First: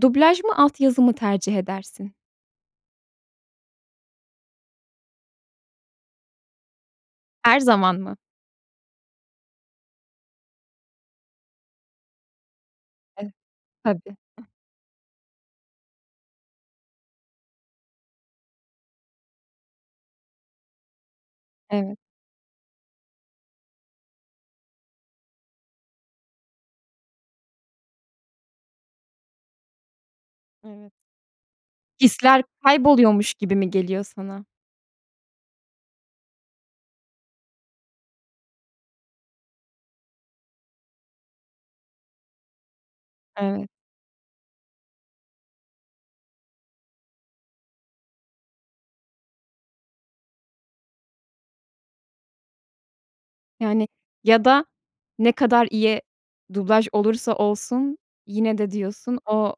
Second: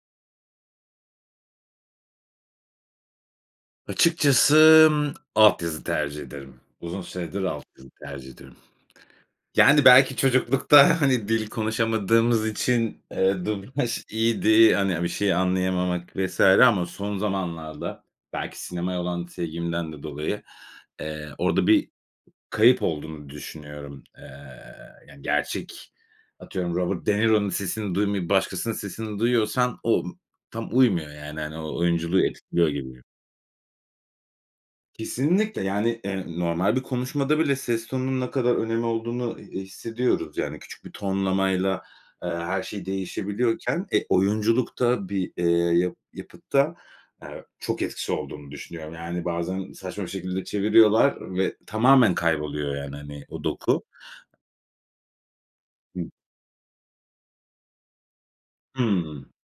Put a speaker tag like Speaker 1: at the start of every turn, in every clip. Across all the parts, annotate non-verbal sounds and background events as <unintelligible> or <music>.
Speaker 1: Dublaj mı, alt yazı mı tercih edersin?
Speaker 2: Açıkçası, ımm, alt yazı tercih ederim. Uzun süredir
Speaker 1: Her
Speaker 2: alt yazı
Speaker 1: zaman mı?
Speaker 2: tercih ediyorum. Yani, belki çocuklukta, <chuckles> hani, dil konuşamadığımız için,
Speaker 1: Evet.
Speaker 2: eee, dublaj
Speaker 1: Tabii.
Speaker 2: iyiydi, hani, a bir şey anlayamamak vs. ama son zamanlarda, belki sinemaya olan sevgimden de dolayı, eee, orada bir
Speaker 1: Evet.
Speaker 2: kayıp olduğunu düşünüyorum. Eee, yani, gerçek, atıyorum Robert De Niro'nun sesini duymayıp başkasının sesini duyuyorsan o ımm, tam
Speaker 1: Evet.
Speaker 2: uymuyor, yani. Hani, o oyunculuğu
Speaker 1: Hisler
Speaker 2: etkiliyor gibi.
Speaker 1: kayboluyormuş gibi mi geliyor sana?
Speaker 2: Kesinlikle, yani, eee, normal bir konuşmada bile ses tonunun ne kadar önemi olduğunu, e eee, hissediyoruz. Yani, küçük bir tonlamayla, eee, her şey
Speaker 1: Evet.
Speaker 2: değişebiliyorken, e, oyunculukta, bir, eee, ya yapıtta, aaa, çok etkisi olduğunu düşünüyorum. Yani, bazen saçma bir şekilde çeviriyorlar ve tamamen kayboluyor, yani, hani, o doku
Speaker 1: Yani, ya da ne kadar iyi
Speaker 2: Hı.
Speaker 1: dublaj olursa olsun, yine de diyorsun,
Speaker 2: Hımm.
Speaker 1: o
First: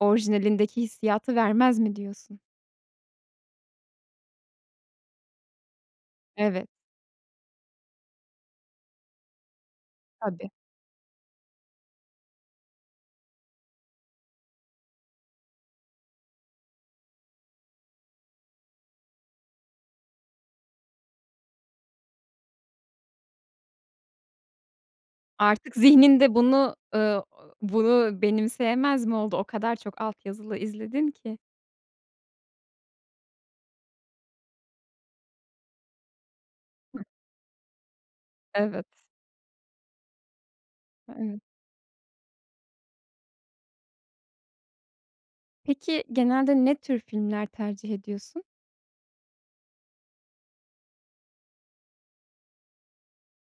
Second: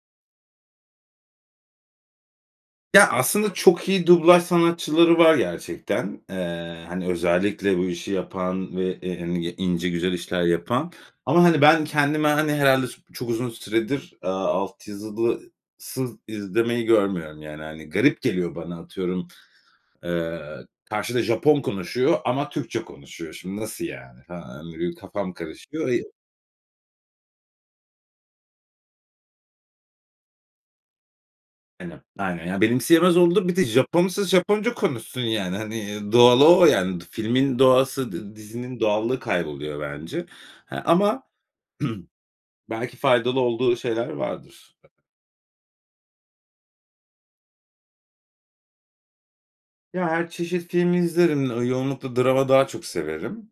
Speaker 1: orijinalindeki hissiyatı vermez mi, diyorsun?
Speaker 2: Ya, aslında çok iyi dublaj sanatçıları var gerçekten.
Speaker 1: Evet.
Speaker 2: Eee, hani, özellikle bu işi yapan ve, eee, hani, y ince, güzel işler
Speaker 1: Tabii.
Speaker 2: yapan. Ama, hani, ben kendime, hani, herhâlde s çok uzun süredir, aaa, alt yazısız izlemeyi görmüyorum, yani, hani, garip geliyor bana, atıyorum, eee, karşıda Japon konuşuyor ama Türkçe konuşuyor. "Şimdi, nasıl yani?" <unintelligible> benim kafam
Speaker 1: Artık
Speaker 2: karışıyor, eee
Speaker 1: zihninde bunu, eee, <unintelligible> bunu benimseyemez mi oldu? O kadar çok alt yazılı izledin ki.
Speaker 2: Aynen. Aynen, ya, benimseyemez oldum. Bir de Japon'sa Japonca konuşsun, yani, hani, iii, doğalı o, yani. Du
Speaker 1: Hı.
Speaker 2: filmin doğası dı dizinin
Speaker 1: Evet.
Speaker 2: doğallığı kayboluyor bence. He, ama
Speaker 1: Evet.
Speaker 2: <clears throat> belki faydalı olduğu şeyler vardır.
Speaker 1: Peki, genelde ne tür filmler tercih ediyorsun?
Speaker 2: Ya, her çeşit film izlerim. Iıı, yoğunlukla drama daha çok severim.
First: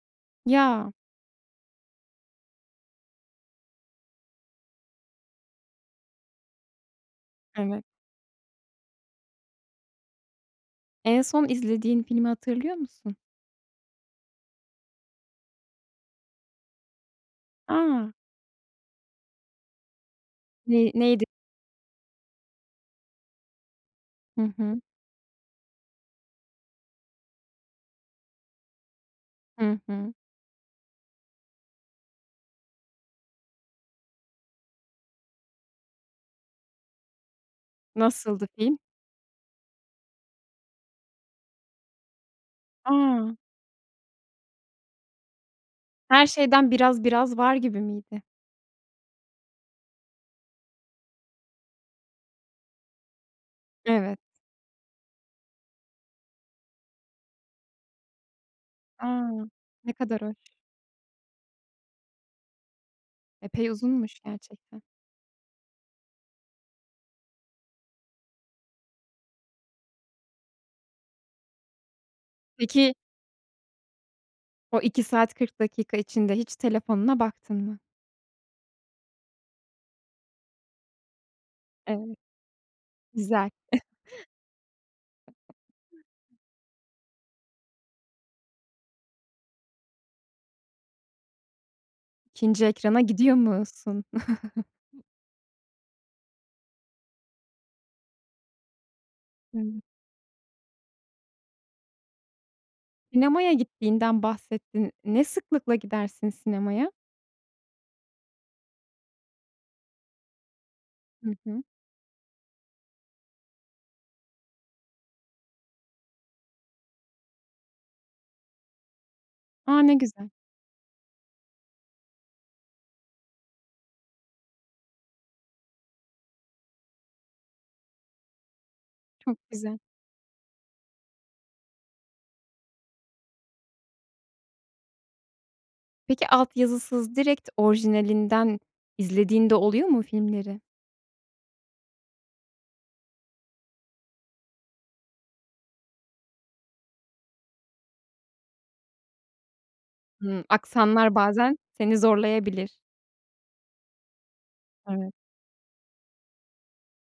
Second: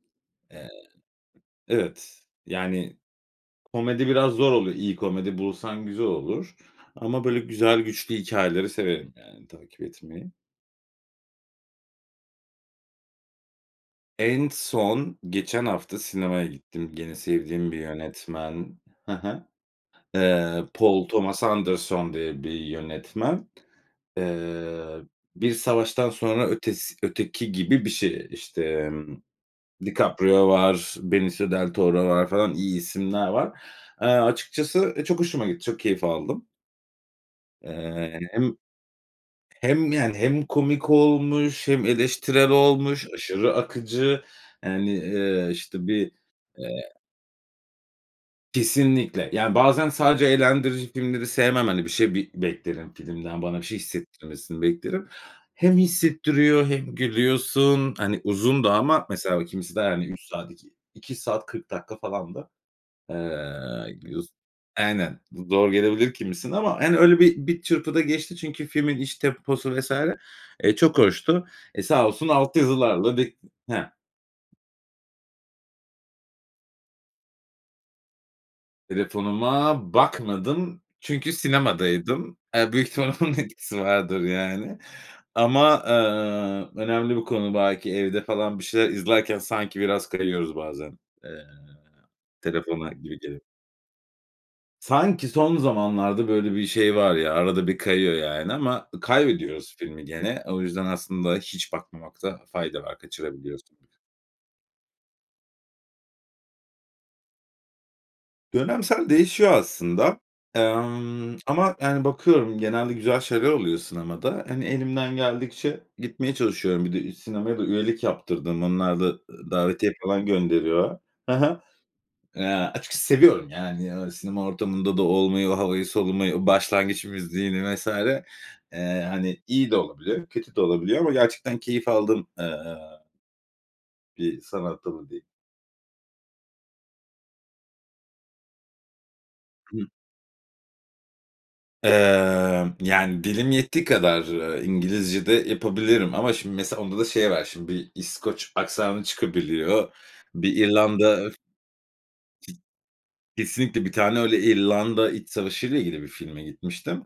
Speaker 2: Eee
Speaker 1: Ya!
Speaker 2: Evet. Yani, komedi biraz zor oluyor. İyi komedi bulsan güzel olur. Ama böyle güzel,
Speaker 1: Evet.
Speaker 2: güçlü hikâyeleri severim, yani, takip etmeyi.
Speaker 1: En son izlediğin filmi hatırlıyor musun?
Speaker 2: En son geçen hafta sinemaya gittim. Gene sevdiğim bir
Speaker 1: A!
Speaker 2: yönetmen. Ha ha. Eee,
Speaker 1: Ne
Speaker 2: Paul
Speaker 1: neydi?
Speaker 2: Thomas Anderson diye bir yönetmen.
Speaker 1: Hı hı.
Speaker 2: Eee, "Bir Savaştan Sonra Ötesi Öteki" gibi bir şey. İşte, emm,
Speaker 1: Hı hı.
Speaker 2: DiCaprio var, Benicio del Toro var, falan. İyi isimler var. Eee, açıkçası, e, çok hoşuma gitti. Çok keyif aldım. Eee, hani,
Speaker 1: Nasıldı
Speaker 2: hem
Speaker 1: film?
Speaker 2: hem, yani, hem komik olmuş hem eleştirel olmuş,
Speaker 1: A!
Speaker 2: aşırı akıcı, yani, eee, işte, bir,
Speaker 1: Her şeyden
Speaker 2: eee
Speaker 1: biraz, biraz var gibi miydi?
Speaker 2: Kesinlikle. Yani, bazen sadece eğlendirici filmleri sevmem. Hani, bir şey bir beklerim filmden, bana bir şey
Speaker 1: Evet.
Speaker 2: hissettirmesini beklerim. Hem hissettiriyor hem gülüyorsun, hani, uzun da ama
Speaker 1: A!
Speaker 2: mesela o kimisi de,
Speaker 1: Ne
Speaker 2: hani, 3
Speaker 1: kadar hoş.
Speaker 2: saat, iki iki saat 40 dakika falandı.
Speaker 1: Epey
Speaker 2: Eee,
Speaker 1: uzunmuş,
Speaker 2: giriyos
Speaker 1: gerçekten.
Speaker 2: Aynen. Du zor gelebilir kimisine ama, hani, öyle bir bir çırpıda geçti çünkü filmin iç temposu vs. eee, çok hoştu. Eee, sağ olsun alt
Speaker 1: Peki
Speaker 2: yazılarla bir Ha.
Speaker 1: O 2 saat 40 dakika içinde hiç telefonuna baktın mı?
Speaker 2: Telefonuma bakmadım çünkü
Speaker 1: Evet.
Speaker 2: sinemadaydım. Eee, büyük ihtimal onun
Speaker 1: Güzel.
Speaker 2: etkisi
Speaker 1: <chuckles>
Speaker 2: vardır, yani. Ama, eee, önemli bir konu. Belki evde falan bir şeyler izlerken sanki biraz kayıyoruz bazen. Eee,
Speaker 1: 2'nci
Speaker 2: telefona
Speaker 1: ekrana
Speaker 2: gibi
Speaker 1: gidiyor
Speaker 2: geliyor.
Speaker 1: musun? <chuckles>
Speaker 2: Sanki son zamanlarda böyle bir şey var ya, arada bir kayıyor yani ama ı kaybediyoruz
Speaker 1: <unintelligible>
Speaker 2: filmi gene. O yüzden aslında hiç bakmamakta fayda var.
Speaker 1: Sinemaya
Speaker 2: Kaçırabiliyorsun.
Speaker 1: gittiğinden bahsettin. Ne sıklıkla gidersin sinemaya?
Speaker 2: Dönemsel değişiyor aslında.
Speaker 1: Hı
Speaker 2: Emm,
Speaker 1: hı.
Speaker 2: ama, yani, bakıyorum, genelde güzel şeyler oluyor sinemada. Hani, elimden geldikçe gitmeye çalışıyorum. Bir de ü sinemaya da üyelik yaptırdım. Onlar da, ııı,
Speaker 1: A,
Speaker 2: davetiye
Speaker 1: ne
Speaker 2: falan
Speaker 1: güzel.
Speaker 2: gönderiyor. Ha ha. Eee, açıkçası seviyorum, yani, ııı, sinema ortamında da olmayı, o havayı solumayı, o başlangıç müziğini vs. Eee, hani,
Speaker 1: Çok
Speaker 2: iyi de
Speaker 1: güzel.
Speaker 2: olabiliyor, kötü de olabiliyor ama gerçekten keyif aldığım, eee, bir sanat dalı diyeyim.
Speaker 1: Peki alt yazısız, direkt orijinalinden izlediğin de
Speaker 2: Hımm.
Speaker 1: oluyor mu filmleri?
Speaker 2: Emm, yani, dilim yettiği kadar, eee, İngilizce de yapabilirim ama, şimdi, mesela onda da şey var. Şimdi, bir İskoç aksanı çıkabiliyor.
Speaker 1: Hımm,
Speaker 2: Bir İrlanda,
Speaker 1: aksanlar
Speaker 2: ı hı
Speaker 1: bazen seni zorlayabilir.
Speaker 2: Kesinlikle bir tane öyle İrlanda
Speaker 1: Evet.
Speaker 2: iç savaşıyla ile ilgili bir filme gitmiştim.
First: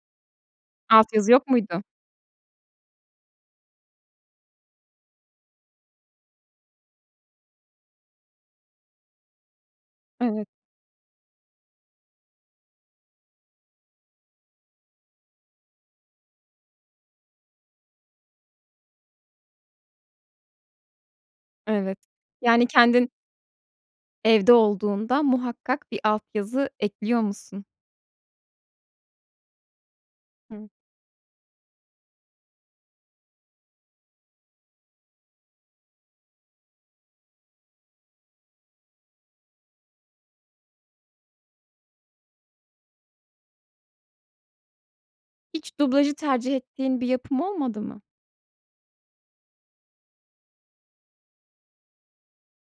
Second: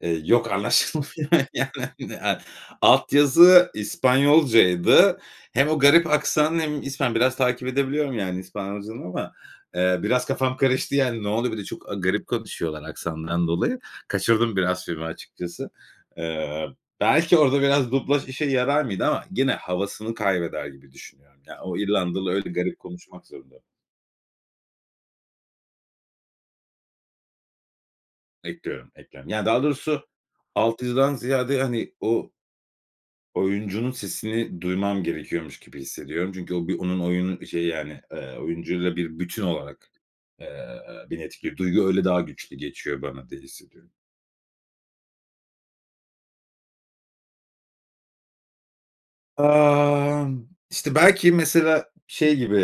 Speaker 2: Eee, yok,
Speaker 1: Alt
Speaker 2: anlaşılmıyor,
Speaker 1: yazı yok
Speaker 2: yani,
Speaker 1: muydu?
Speaker 2: hani, a alt yazı İspanyolcaydı. Hem o garip aksanı hem İspan biraz takip edebiliyorum, yani, İspanyolcadan ama, eee, biraz
Speaker 1: Evet.
Speaker 2: kafam karıştı, yani, ne oluyor? Bir de çok a garip konuşuyorlar aksandan dolayı. Kaçırdım biraz filmi açıkçası. Eee, belki orada biraz dublaj işe yarar mıydı? Ama gene havasını kaybeder gibi düşünüyorum. Ya, o
Speaker 1: Evet.
Speaker 2: İrlandalı öyle
Speaker 1: Yani,
Speaker 2: garip
Speaker 1: kendin
Speaker 2: konuşmak zorunda.
Speaker 1: evde olduğunda muhakkak bir alt yazı ekliyor musun?
Speaker 2: Ekliyorum, ekliyorum. Yani, daha doğrusu
Speaker 1: Hımm.
Speaker 2: alt yazıdan ziyade, hani, o oyuncunun sesini duymam gerekiyormuş gibi hissediyorum. Çünkü o bir onun oyunu şeyi, yani, eee, oyuncuyla bir bütün olarak, eee, bir etki. Duygu öyle daha güçlü geçiyor bana diye hissediyorum.
Speaker 1: Hiç dublajı tercih ettiğin bir yapım olmadı mı?
Speaker 2: Aaa, işte belki mesela şey gibi,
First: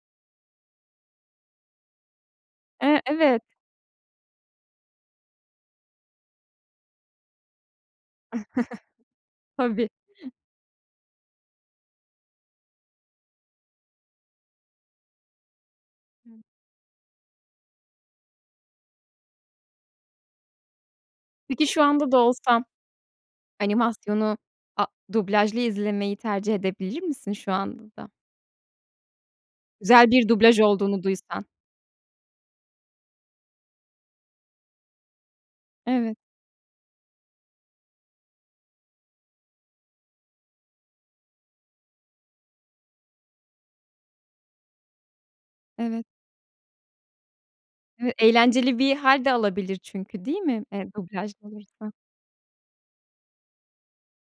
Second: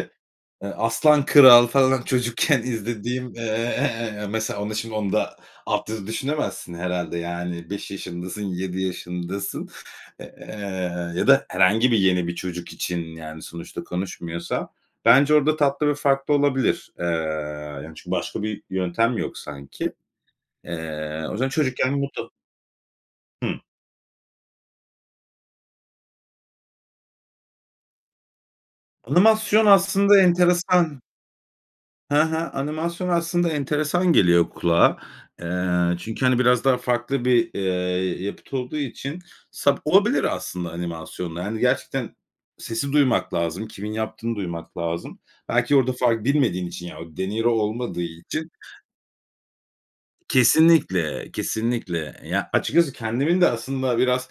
Speaker 2: eee, Aslan Kral falan çocukken
Speaker 1: Eee,
Speaker 2: izlediğim, eee,
Speaker 1: evet.
Speaker 2: eee, mesela onu şimdi onu da altyazı düşünemezsin herhâlde, yani 5 yaşındasın,
Speaker 1: <chuckles>
Speaker 2: 7 yaşındasın,
Speaker 1: Tabii.
Speaker 2: eee,
Speaker 1: <chuckles>
Speaker 2: ya da herhangi bir yeni bir çocuk için, yani, sonuçta konuşmuyorsa. Bence orada tatlı ve farklı
Speaker 1: Hıı.
Speaker 2: olabilir. Eee, yani, çünkü başka bir yöntem yok sanki. Eee, o yüzden
Speaker 1: Peki şu
Speaker 2: çocukken bu
Speaker 1: anda da
Speaker 2: ta
Speaker 1: olsan
Speaker 2: Hıh.
Speaker 1: animasyonu, a dublajlı izlemeyi tercih edebilir misin şu anda da?
Speaker 2: Animasyon
Speaker 1: Güzel
Speaker 2: aslında
Speaker 1: bir dublaj
Speaker 2: enteresan.
Speaker 1: olduğunu duysan.
Speaker 2: He he. Animasyon aslında enteresan geliyor kulağa. Eee,
Speaker 1: Evet.
Speaker 2: çünkü, hani, biraz daha farklı bir, eee, yapıt olduğu için sa olabilir aslında animasyonla. Hani, gerçekten sesi duymak lazım, kimin yaptığını duymak lazım. Belki orada
Speaker 1: Evet.
Speaker 2: far bilmediğin için, yani o deniro olmadığı
Speaker 1: Eee,
Speaker 2: için.
Speaker 1: eğlenceli bir hâlde alabilir çünkü, değil mi, eee,
Speaker 2: Kesinlikle,
Speaker 1: dublaj olursa?
Speaker 2: kesinlikle. Eee, ya açıkçası kendimin de aslında biraz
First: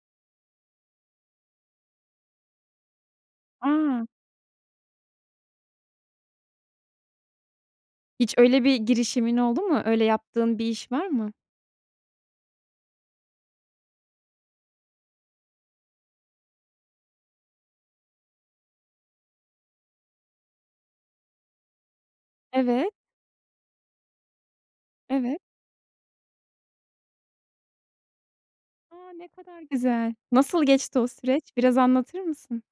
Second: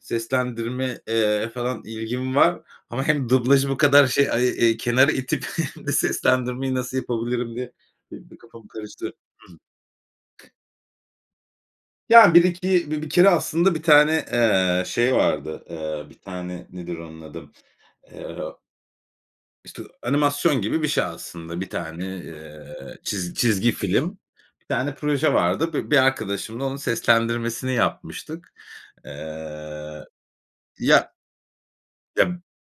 Speaker 2: seslendirme, eee, falan ilgim var. Ama hem dublajı bu
Speaker 1: A!
Speaker 2: kadar, şey, ay, eee, kenara itip <chuckles> hem de seslendirmeyi nasıl yapabilirim diye benim
Speaker 1: Hiç
Speaker 2: de
Speaker 1: öyle
Speaker 2: kafam
Speaker 1: bir
Speaker 2: karıştı.
Speaker 1: girişimin
Speaker 2: Hıh.
Speaker 1: oldu mu? Öyle yaptığın bir iş var mı?
Speaker 2: Ya bir iki bi bir kere aslında bir tane, eee, şey vardı. Eee, bir tane nedir onun adı? Eee işte animasyon gibi bir şey aslında. Bir tane,
Speaker 1: Evet.
Speaker 2: eee, çiz çizgi film, bir tane proje
Speaker 1: Evet.
Speaker 2: vardı. Bi bir arkadaşımla onun seslendirmesini yapmıştık.
Speaker 1: A! Ne kadar
Speaker 2: Eee,
Speaker 1: güzel. Nasıl geçti o
Speaker 2: ya
Speaker 1: süreç? Biraz anlatır
Speaker 2: ya
Speaker 1: mısın?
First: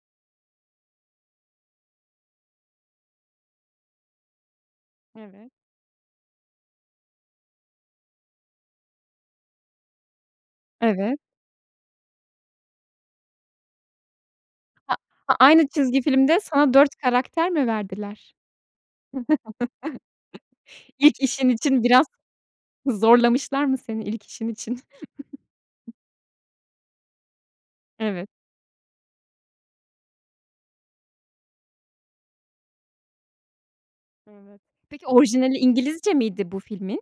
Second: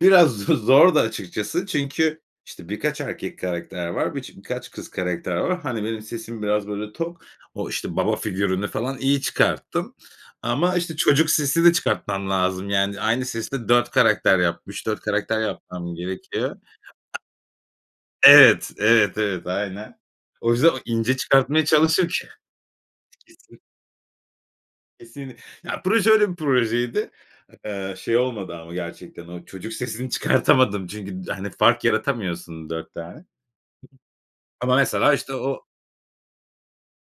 Speaker 2: biraz z zordu açıkçası. Çünkü işte birkaç erkek karakter var, biç birkaç kız karakter
Speaker 1: Evet.
Speaker 2: var. Hani, benim sesim biraz böyle tok, o, işte, baba figürünü falan iyi çıkarttım ama işte
Speaker 1: Evet.
Speaker 2: çocuk sesi de çıkartmam lazım. Yani aynı sesi de 4 karakter yapmış,
Speaker 1: Ha
Speaker 2: 4
Speaker 1: ha,
Speaker 2: karakter
Speaker 1: aynı
Speaker 2: yapmam
Speaker 1: çizgi filmde
Speaker 2: gerekiyor.
Speaker 1: sana 4 karakter mi verdiler?
Speaker 2: Evet, evet, evet, aynen. O yüzden o
Speaker 1: <chuckles>
Speaker 2: ince
Speaker 1: İlk işin
Speaker 2: çıkartmaya
Speaker 1: için biraz
Speaker 2: çalışır ki Kesin.
Speaker 1: zorlamışlar mı seni ilk işin için?
Speaker 2: Kesin. Ya
Speaker 1: <chuckles>
Speaker 2: proje öyle bir projeydi. Eee, şey
Speaker 1: Evet.
Speaker 2: olmadı ama gerçekten o çocuk sesini çıkartamadım çünkü d hani fark yaratamıyorsun 4 tane.
Speaker 1: Evet,
Speaker 2: Ama
Speaker 1: peki
Speaker 2: mesela işte
Speaker 1: orijinali
Speaker 2: o
Speaker 1: İngilizce miydi bu filmin?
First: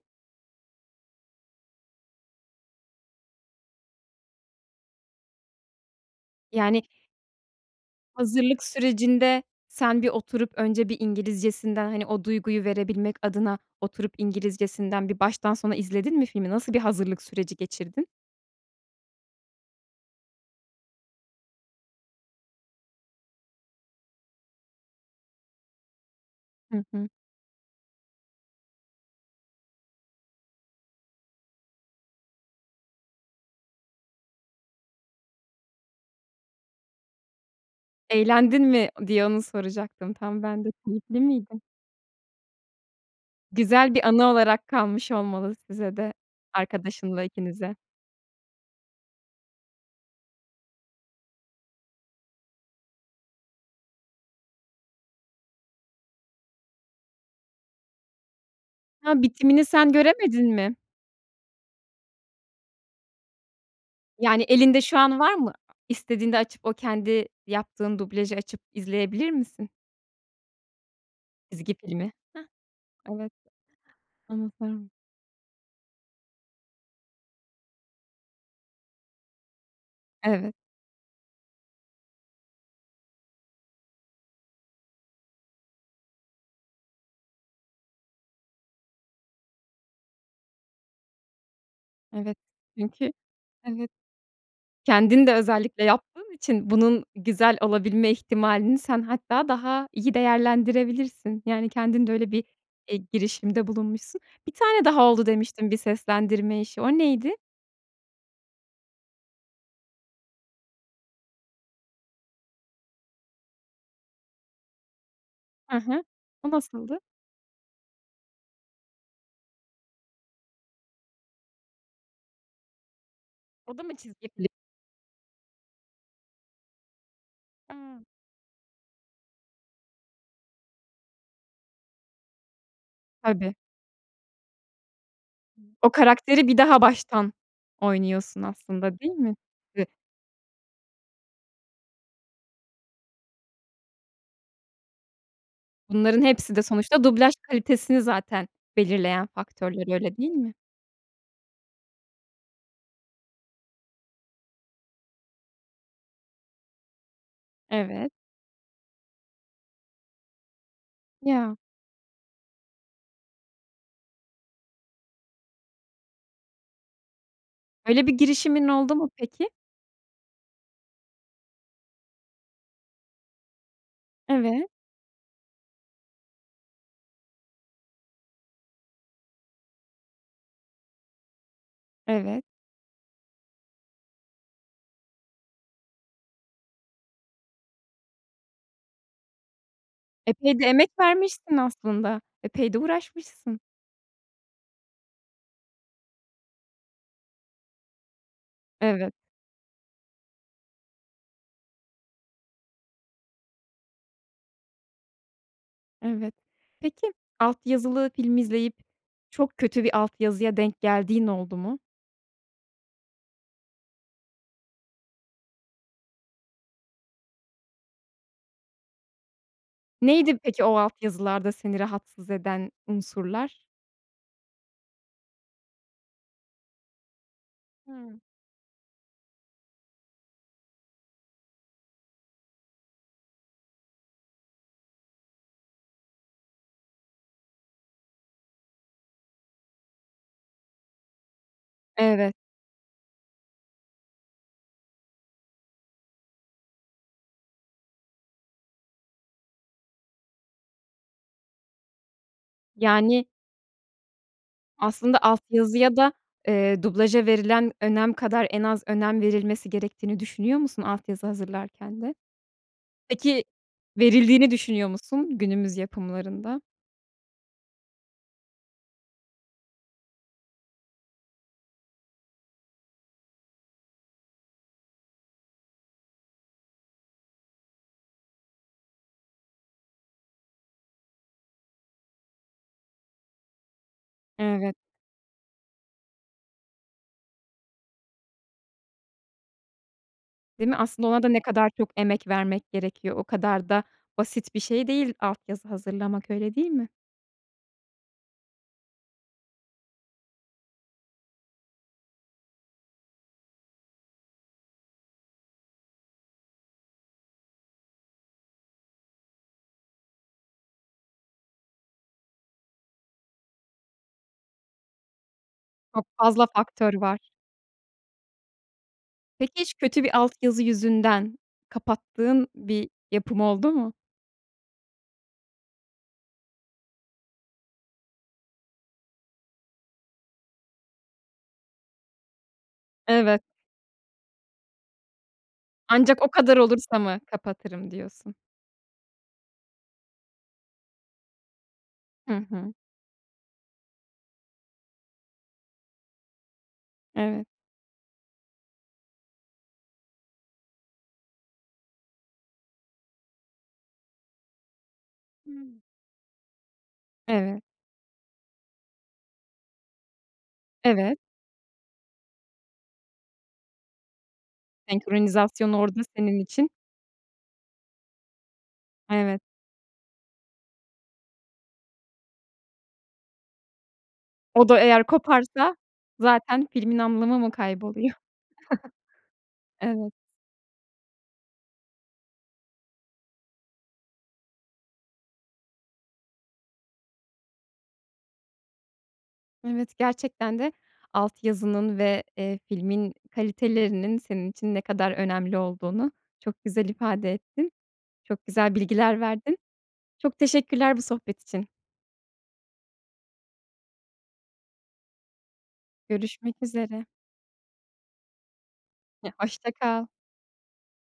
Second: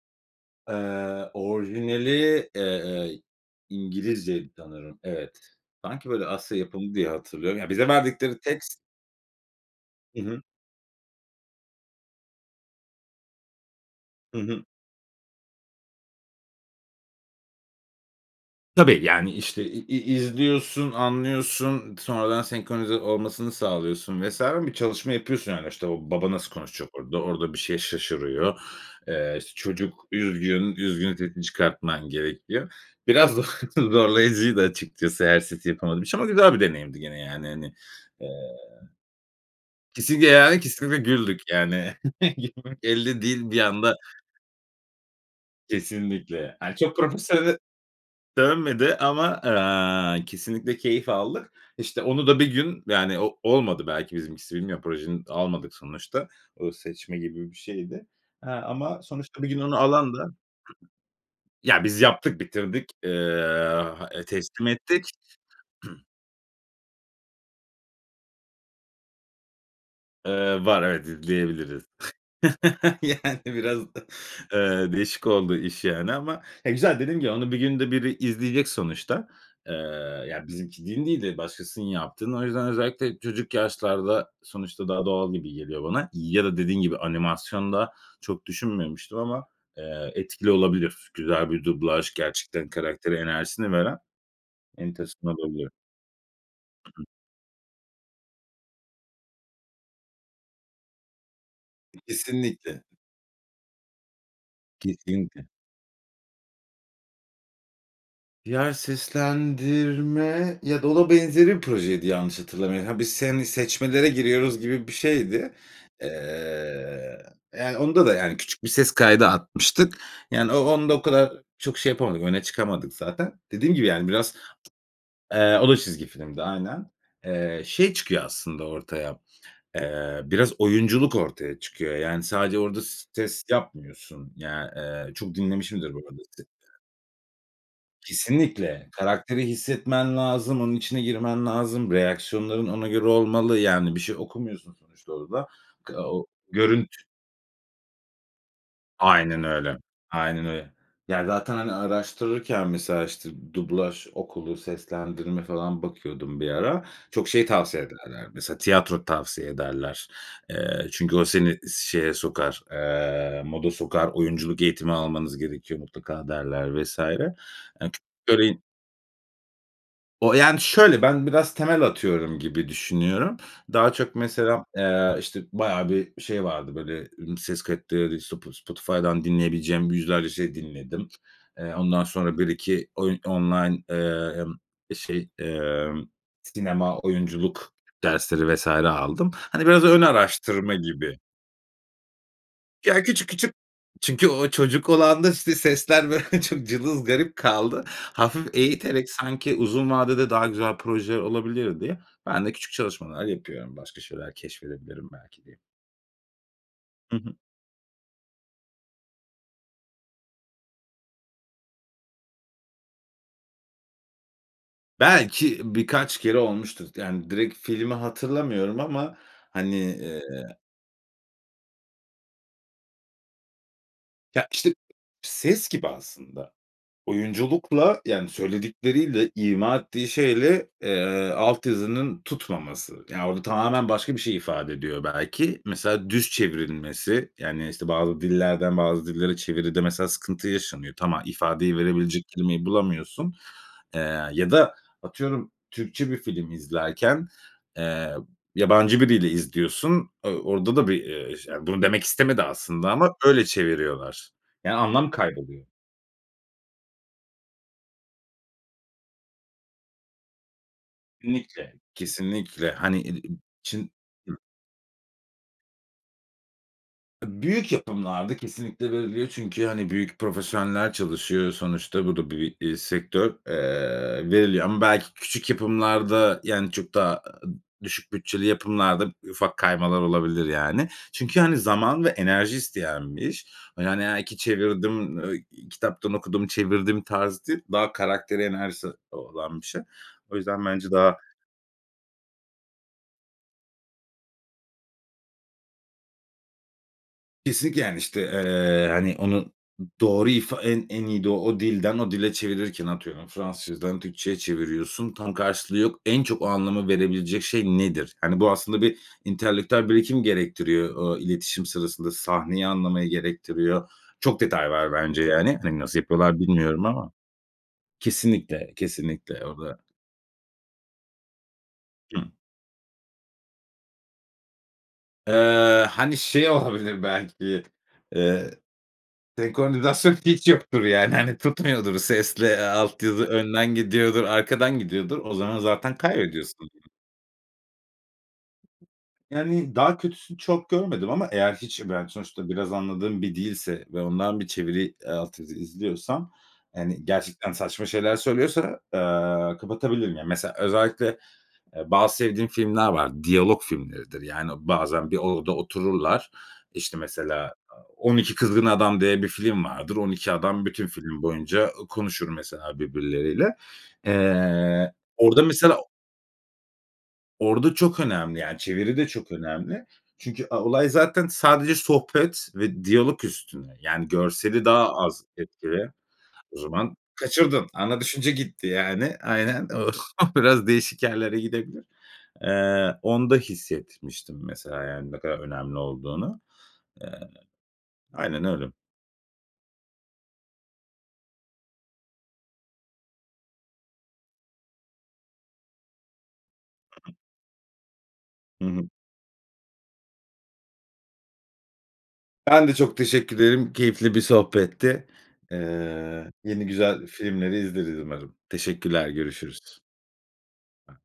Speaker 2: Eee, orijinali, eee, İngilizceydi sanırım. Evet. Sanki, böyle, Asya
Speaker 1: Yani
Speaker 2: yapımı diye hatırlıyorum. Ya bize verdikleri
Speaker 1: Hazırlık
Speaker 2: text
Speaker 1: sürecinde sen bir
Speaker 2: Hı hı.
Speaker 1: oturup önce bir İngilizcesinden hani o duyguyu verebilmek adına oturup
Speaker 2: Hı hı.
Speaker 1: İngilizcesinden bir baştan sona izledin mi filmi, nasıl bir hazırlık süreci geçirdin?
Speaker 2: Tabii yani işte i i izliyorsun, anlıyorsun, sonradan senkronize olmasını sağlıyorsun vs. Bir çalışma yapıyorsun yani. İşte o baba nasıl
Speaker 1: Hı
Speaker 2: konuşacak
Speaker 1: hı.
Speaker 2: orada, orada bir şey şaşırıyor. Eee, işte, çocuk üzgün, üzgün sesini çıkartman gerekiyor. Biraz z <chuckles> zorlayıcıydı açıkçası eğer sesi yapamadığım için ama güzel bir deneyimdi gene yani, hani, eee
Speaker 1: Eğlendin mi diye onu soracaktım
Speaker 2: Kesinlikle
Speaker 1: tam
Speaker 2: yani
Speaker 1: ben de.
Speaker 2: kesinlikle
Speaker 1: Keyifli
Speaker 2: güldük
Speaker 1: miydi?
Speaker 2: yani. <chuckles> Gülmemek elde değil bir
Speaker 1: Güzel
Speaker 2: anda
Speaker 1: bir anı olarak kalmış olmalı size de,
Speaker 2: Kesinlikle. Ha, çok
Speaker 1: arkadaşınla
Speaker 2: profesyonele
Speaker 1: ikinize.
Speaker 2: dönmedi ama, aaa, kesinlikle keyif aldık. İşte, onu da bir gün yani o olmadı belki bizimkisi, bilmiyorum. Projeni almadık sonuçta. O seçme gibi bir şeydi. He ama
Speaker 1: Ha,
Speaker 2: sonuçta bir gün
Speaker 1: bitimini
Speaker 2: onu
Speaker 1: sen
Speaker 2: alan da
Speaker 1: göremedin mi?
Speaker 2: Ya biz yaptık, bitirdik, eee, aaa,
Speaker 1: Yani
Speaker 2: teslim
Speaker 1: elinde şu
Speaker 2: ettik
Speaker 1: an var mı,
Speaker 2: <clears throat>
Speaker 1: istediğinde açıp o kendi yaptığın dublajı açıp izleyebilir misin?
Speaker 2: Eee, var, evet, di
Speaker 1: Çizgi
Speaker 2: diyebiliriz.
Speaker 1: filmi,
Speaker 2: <laughs>
Speaker 1: heh. Evet.
Speaker 2: Yani, biraz da, eee,
Speaker 1: <unintelligible>
Speaker 2: değişik oldu iş, yani ama, eee, güzel. Dediğim gibi, onu bir günde biri izleyecek sonuçta. Eee, yani,
Speaker 1: Evet.
Speaker 2: bizimkinin değil de başkasının yaptığını. O yüzden özellikle çocuk yaşlarda, sonuçta daha doğal gibi geliyor bana ya da dediğin gibi animasyonda çok düşünmemiştim ama, eee, etkili olabilir güzel bir dublaj
Speaker 1: Evet.
Speaker 2: gerçekten,
Speaker 1: Çünkü
Speaker 2: karaktere enerjisini
Speaker 1: evet,
Speaker 2: veren. Enteresan
Speaker 1: kendin de
Speaker 2: olabiliyor.
Speaker 1: özellikle yaptığın için bunun güzel olabilme ihtimalini sen hatta daha iyi değerlendirebilirsin. Yani, kendinde öyle bir,
Speaker 2: Kesinlikle.
Speaker 1: eee, girişimde bulunmuşsun. Bir tane daha oldu
Speaker 2: Kesinlikle.
Speaker 1: demiştin bir seslendirme işi, o neydi?
Speaker 2: Ya, seslendirme ya da o da benzeri bir projeydi, yanlış hatırlamıyor ha, biz, hani, seçmelere giriyoruz gibi bir şeydi.
Speaker 1: Hı hı. O nasıldı?
Speaker 2: Eee, yani, onda da, yani, küçük bir ses kaydı atmıştık. Yani, o onda o kadar çok şey yapamadık, öne çıkamadık zaten.
Speaker 1: O
Speaker 2: Dediğim
Speaker 1: da
Speaker 2: gibi
Speaker 1: mı
Speaker 2: yani
Speaker 1: çizgi
Speaker 2: biraz
Speaker 1: film?
Speaker 2: Eee, o da çizgi filmdi, aynen. Eee, şey
Speaker 1: A!
Speaker 2: çıkıyor aslında ortaya, eee, biraz oyunculuk ortaya çıkıyor. Yani, sadece orada s ses
Speaker 1: Tabii.
Speaker 2: yapmıyorsun. Yani, eee, çok
Speaker 1: O
Speaker 2: dinlemişimdir bu arada sette.
Speaker 1: karakteri bir daha baştan oynuyorsun
Speaker 2: Kesinlikle.
Speaker 1: aslında, değil mi?
Speaker 2: Karakteri
Speaker 1: <unintelligible>
Speaker 2: hissetmen lazım, onun içine girmen lazım, reaksiyonların ona göre olmalı. Yani, bir şey okumuyorsun sonuçta orada. Ka
Speaker 1: Bunların
Speaker 2: o
Speaker 1: hepsi de
Speaker 2: görüntü
Speaker 1: sonuçta dublaj kalitesini zaten belirleyen
Speaker 2: Aynen öyle,
Speaker 1: faktörler, öyle değil
Speaker 2: aynen
Speaker 1: mi?
Speaker 2: öyle. Yani, zaten, hani, araştırırken mesela, işte, dublaj okulu, seslendirme falan bakıyordum bir ara, çok şey tavsiye
Speaker 1: Evet.
Speaker 2: ederler mesela, tiyatro tavsiye ederler. Eee, çünkü o
Speaker 1: Ya.
Speaker 2: seni şeye sokar, eee, moda sokar, oyunculuk eğitimi almanız gerekiyor mutlaka, derler vs.
Speaker 1: Öyle bir
Speaker 2: <unintelligible>
Speaker 1: girişimin oldu mu, peki?
Speaker 2: O yani, şöyle: Ben biraz temel atıyorum gibi düşünüyorum. Daha çok mesela,
Speaker 1: Evet.
Speaker 2: eee, işte, bayağı bir şey vardı, böyle, ımm, ses kayıtları. Spo Spotify'dan dinleyebileceğim yüzlerce şey dinledim. Eee, ondan sonra
Speaker 1: Evet.
Speaker 2: 1-2 oyun online, emm, şey, emm, sinema, oyunculuk dersleri vs. aldım. Hani biraz ön
Speaker 1: Epey de
Speaker 2: araştırma
Speaker 1: emek
Speaker 2: gibi.
Speaker 1: vermişsin aslında, epey de
Speaker 2: Ya, küçük küçük,
Speaker 1: uğraşmışsın.
Speaker 2: çünkü o çocuk olanda, işte, sesler, böyle, çok cılız, garip kaldı. Hafif eğiterek
Speaker 1: Evet.
Speaker 2: sanki uzun vadede daha güzel projeler olabilir diye, ben de küçük çalışmalar yapıyorum başka şeyler keşfedebilirim belki diye.
Speaker 1: Evet. Peki,
Speaker 2: Hı hı.
Speaker 1: alt yazılı film izleyip çok kötü bir alt yazıya denk geldiğin oldu mu?
Speaker 2: Belki birkaç kere olmuştur t Yani, direkt filmi hatırlamıyorum. Ama, hani, eee
Speaker 1: Neydi peki o alt yazılarda seni rahatsız eden unsurlar?
Speaker 2: Ya, işte, ses gibi aslında. Oyunculukla,
Speaker 1: Hıı.
Speaker 2: yani, söyledikleriyle, ima ettiği şeyle, eee, alt yazının tutmaması. Yani, orada tamamen başka bir şey ifade ediyor belki. Mesela düz çevrilmesi, yani, işte, bazı dillerden bazı dillere çeviride mesela sıkıntı yaşanıyor. Tam, aaa, ifadeyi verebilecek
Speaker 1: Evet.
Speaker 2: kelimeyi bulamıyorsun. Eee, ya da atıyorum, Türkçe bir film izlerken, eee, yabancı biriyle izliyorsun. Uuu, orada da bir, eee, ş ya, bunu demek istemedi aslında ama
Speaker 1: Yani
Speaker 2: öyle çeviriyorlar. Yani, anlam
Speaker 1: aslında alt
Speaker 2: kayboluyor.
Speaker 1: yazıya da, eee, dublaja verilen önem kadar en az önem verilmesi gerektiğini düşünüyor musun alt yazı
Speaker 2: İnlikle,
Speaker 1: hazırlarken de?
Speaker 2: kesinlikle. Hani, e im
Speaker 1: Peki,
Speaker 2: çın Hıh
Speaker 1: verildiğini düşünüyor musun günümüz yapımlarında?
Speaker 2: Eee, büyük yapımlarda kesinlikle veriliyor. Çünkü, hani, büyük profesyoneller çalışıyor sonuçta. Bu da bi bir, eee, sektör, eee, veriliyor. Ama belki küçük yapımlarda, yani, çok daha, aaa, düşük bütçeli yapımlarda ufak kaymalar olabilir, yani. Çünkü, hani, zaman ve enerji isteyen bir iş. Yani, aaa, iki
Speaker 1: Evet.
Speaker 2: çevirdim, ııı, i kitaptan okudum, çevirdim tarzı değil, daha karakteri, enerjisi olan bir şey. O yüzden
Speaker 1: Değil mi?
Speaker 2: bence
Speaker 1: Aslında
Speaker 2: daha
Speaker 1: ona da ne kadar çok emek vermek gerekiyor. O kadar da basit bir şey değil alt yazı hazırlamak, öyle değil mi?
Speaker 2: Kesinlikle, yani, işte, eee, hani, onu, doğru ifa en en iyi de o dilden o dile çevirirken atıyorum Fransızcadan Türkçeye çeviriyorsun, tam karşılığı yok. "En çok o anlamı verebilecek şey nedir?" Hani, bu aslında bir entelektüel birikim gerektiriyor, ooo, iletişim sırasında, sahneyi anlamayı gerektiriyor. Çok detay var bence, yani. Hani, nasıl
Speaker 1: Çok
Speaker 2: yapıyorlar
Speaker 1: fazla
Speaker 2: bilmiyorum
Speaker 1: faktör
Speaker 2: ama.
Speaker 1: var.
Speaker 2: Kesinlikle, kesinlikle o
Speaker 1: Peki hiç
Speaker 2: da
Speaker 1: kötü bir alt yazı yüzünden
Speaker 2: Hı.
Speaker 1: kapattığın bir yapım oldu mu?
Speaker 2: Eee, hani, şey olabilir belki, eee, senkronizasyon hiç yoktur, yani, hani, tutmuyordur, sesle, eee, alt yazı
Speaker 1: Evet.
Speaker 2: önden gidiyordur, arkadan gidiyordur. O zaman zaten
Speaker 1: Ancak o kadar
Speaker 2: kaybediyorsun.
Speaker 1: olursa mı kapatırım, diyorsun?
Speaker 2: Yani daha kötüsünü çok görmedim ama eğer hiç ben
Speaker 1: Hı
Speaker 2: sonuçta biraz
Speaker 1: hı.
Speaker 2: anladığım bir dilse ve ondan bir çeviri, eee, alt yazı izliyorsam, hani,
Speaker 1: Evet.
Speaker 2: gerçekten saçma şeyler söylüyorsa, eee, kapatabilirim. Yani mesela özellikle e bazı sevdiğim filmler var. Diyalog filmleridir. Yani, o bazen bir odada
Speaker 1: Hımm.
Speaker 2: otururlar. İşte, mesela
Speaker 1: Evet.
Speaker 2: a On İki Kızgın Adam diye bir film vardır. On İki Adam bütün
Speaker 1: Evet.
Speaker 2: film boyunca ı konuşur mesela birbirleriyle. Eee, orada
Speaker 1: Senkronizasyon
Speaker 2: mesela
Speaker 1: orada senin için
Speaker 2: Orada çok önemli, yani, çeviri de çok
Speaker 1: Evet.
Speaker 2: önemli. Çünkü a olay zaten sadece sohbet ve diyalog üstüne. Yani, görseli
Speaker 1: O da
Speaker 2: daha
Speaker 1: eğer
Speaker 2: az
Speaker 1: koparsa
Speaker 2: etkili. O
Speaker 1: zaten
Speaker 2: zaman
Speaker 1: filmin anlamı mı
Speaker 2: kaçırdın. Ana
Speaker 1: kayboluyor? <chuckles>
Speaker 2: düşünce gitti yani. Aynen.
Speaker 1: Evet.
Speaker 2: O biraz değişik yerlere gidebilir. Eee, onda hissetmiştim mesela, yani, ne kadar önemli olduğunu. Eee, aynen öyle.
Speaker 1: Evet, gerçekten de alt yazının ve, eee, filmin kalitelerinin senin için ne kadar önemli olduğunu çok güzel ifade ettin. Çok
Speaker 2: Hı
Speaker 1: güzel
Speaker 2: hı.
Speaker 1: bilgiler verdin. Çok teşekkürler bu sohbet için.
Speaker 2: Ben de çok teşekkür ederim. Keyifli bir sohbetti. Eee,
Speaker 1: Görüşmek
Speaker 2: yeni, güzel
Speaker 1: üzere.
Speaker 2: filmleri izleriz umarım. Teşekkürler,
Speaker 1: <unintelligible> Hoşça
Speaker 2: görüşürüz.
Speaker 1: kal.
Speaker 2: Ba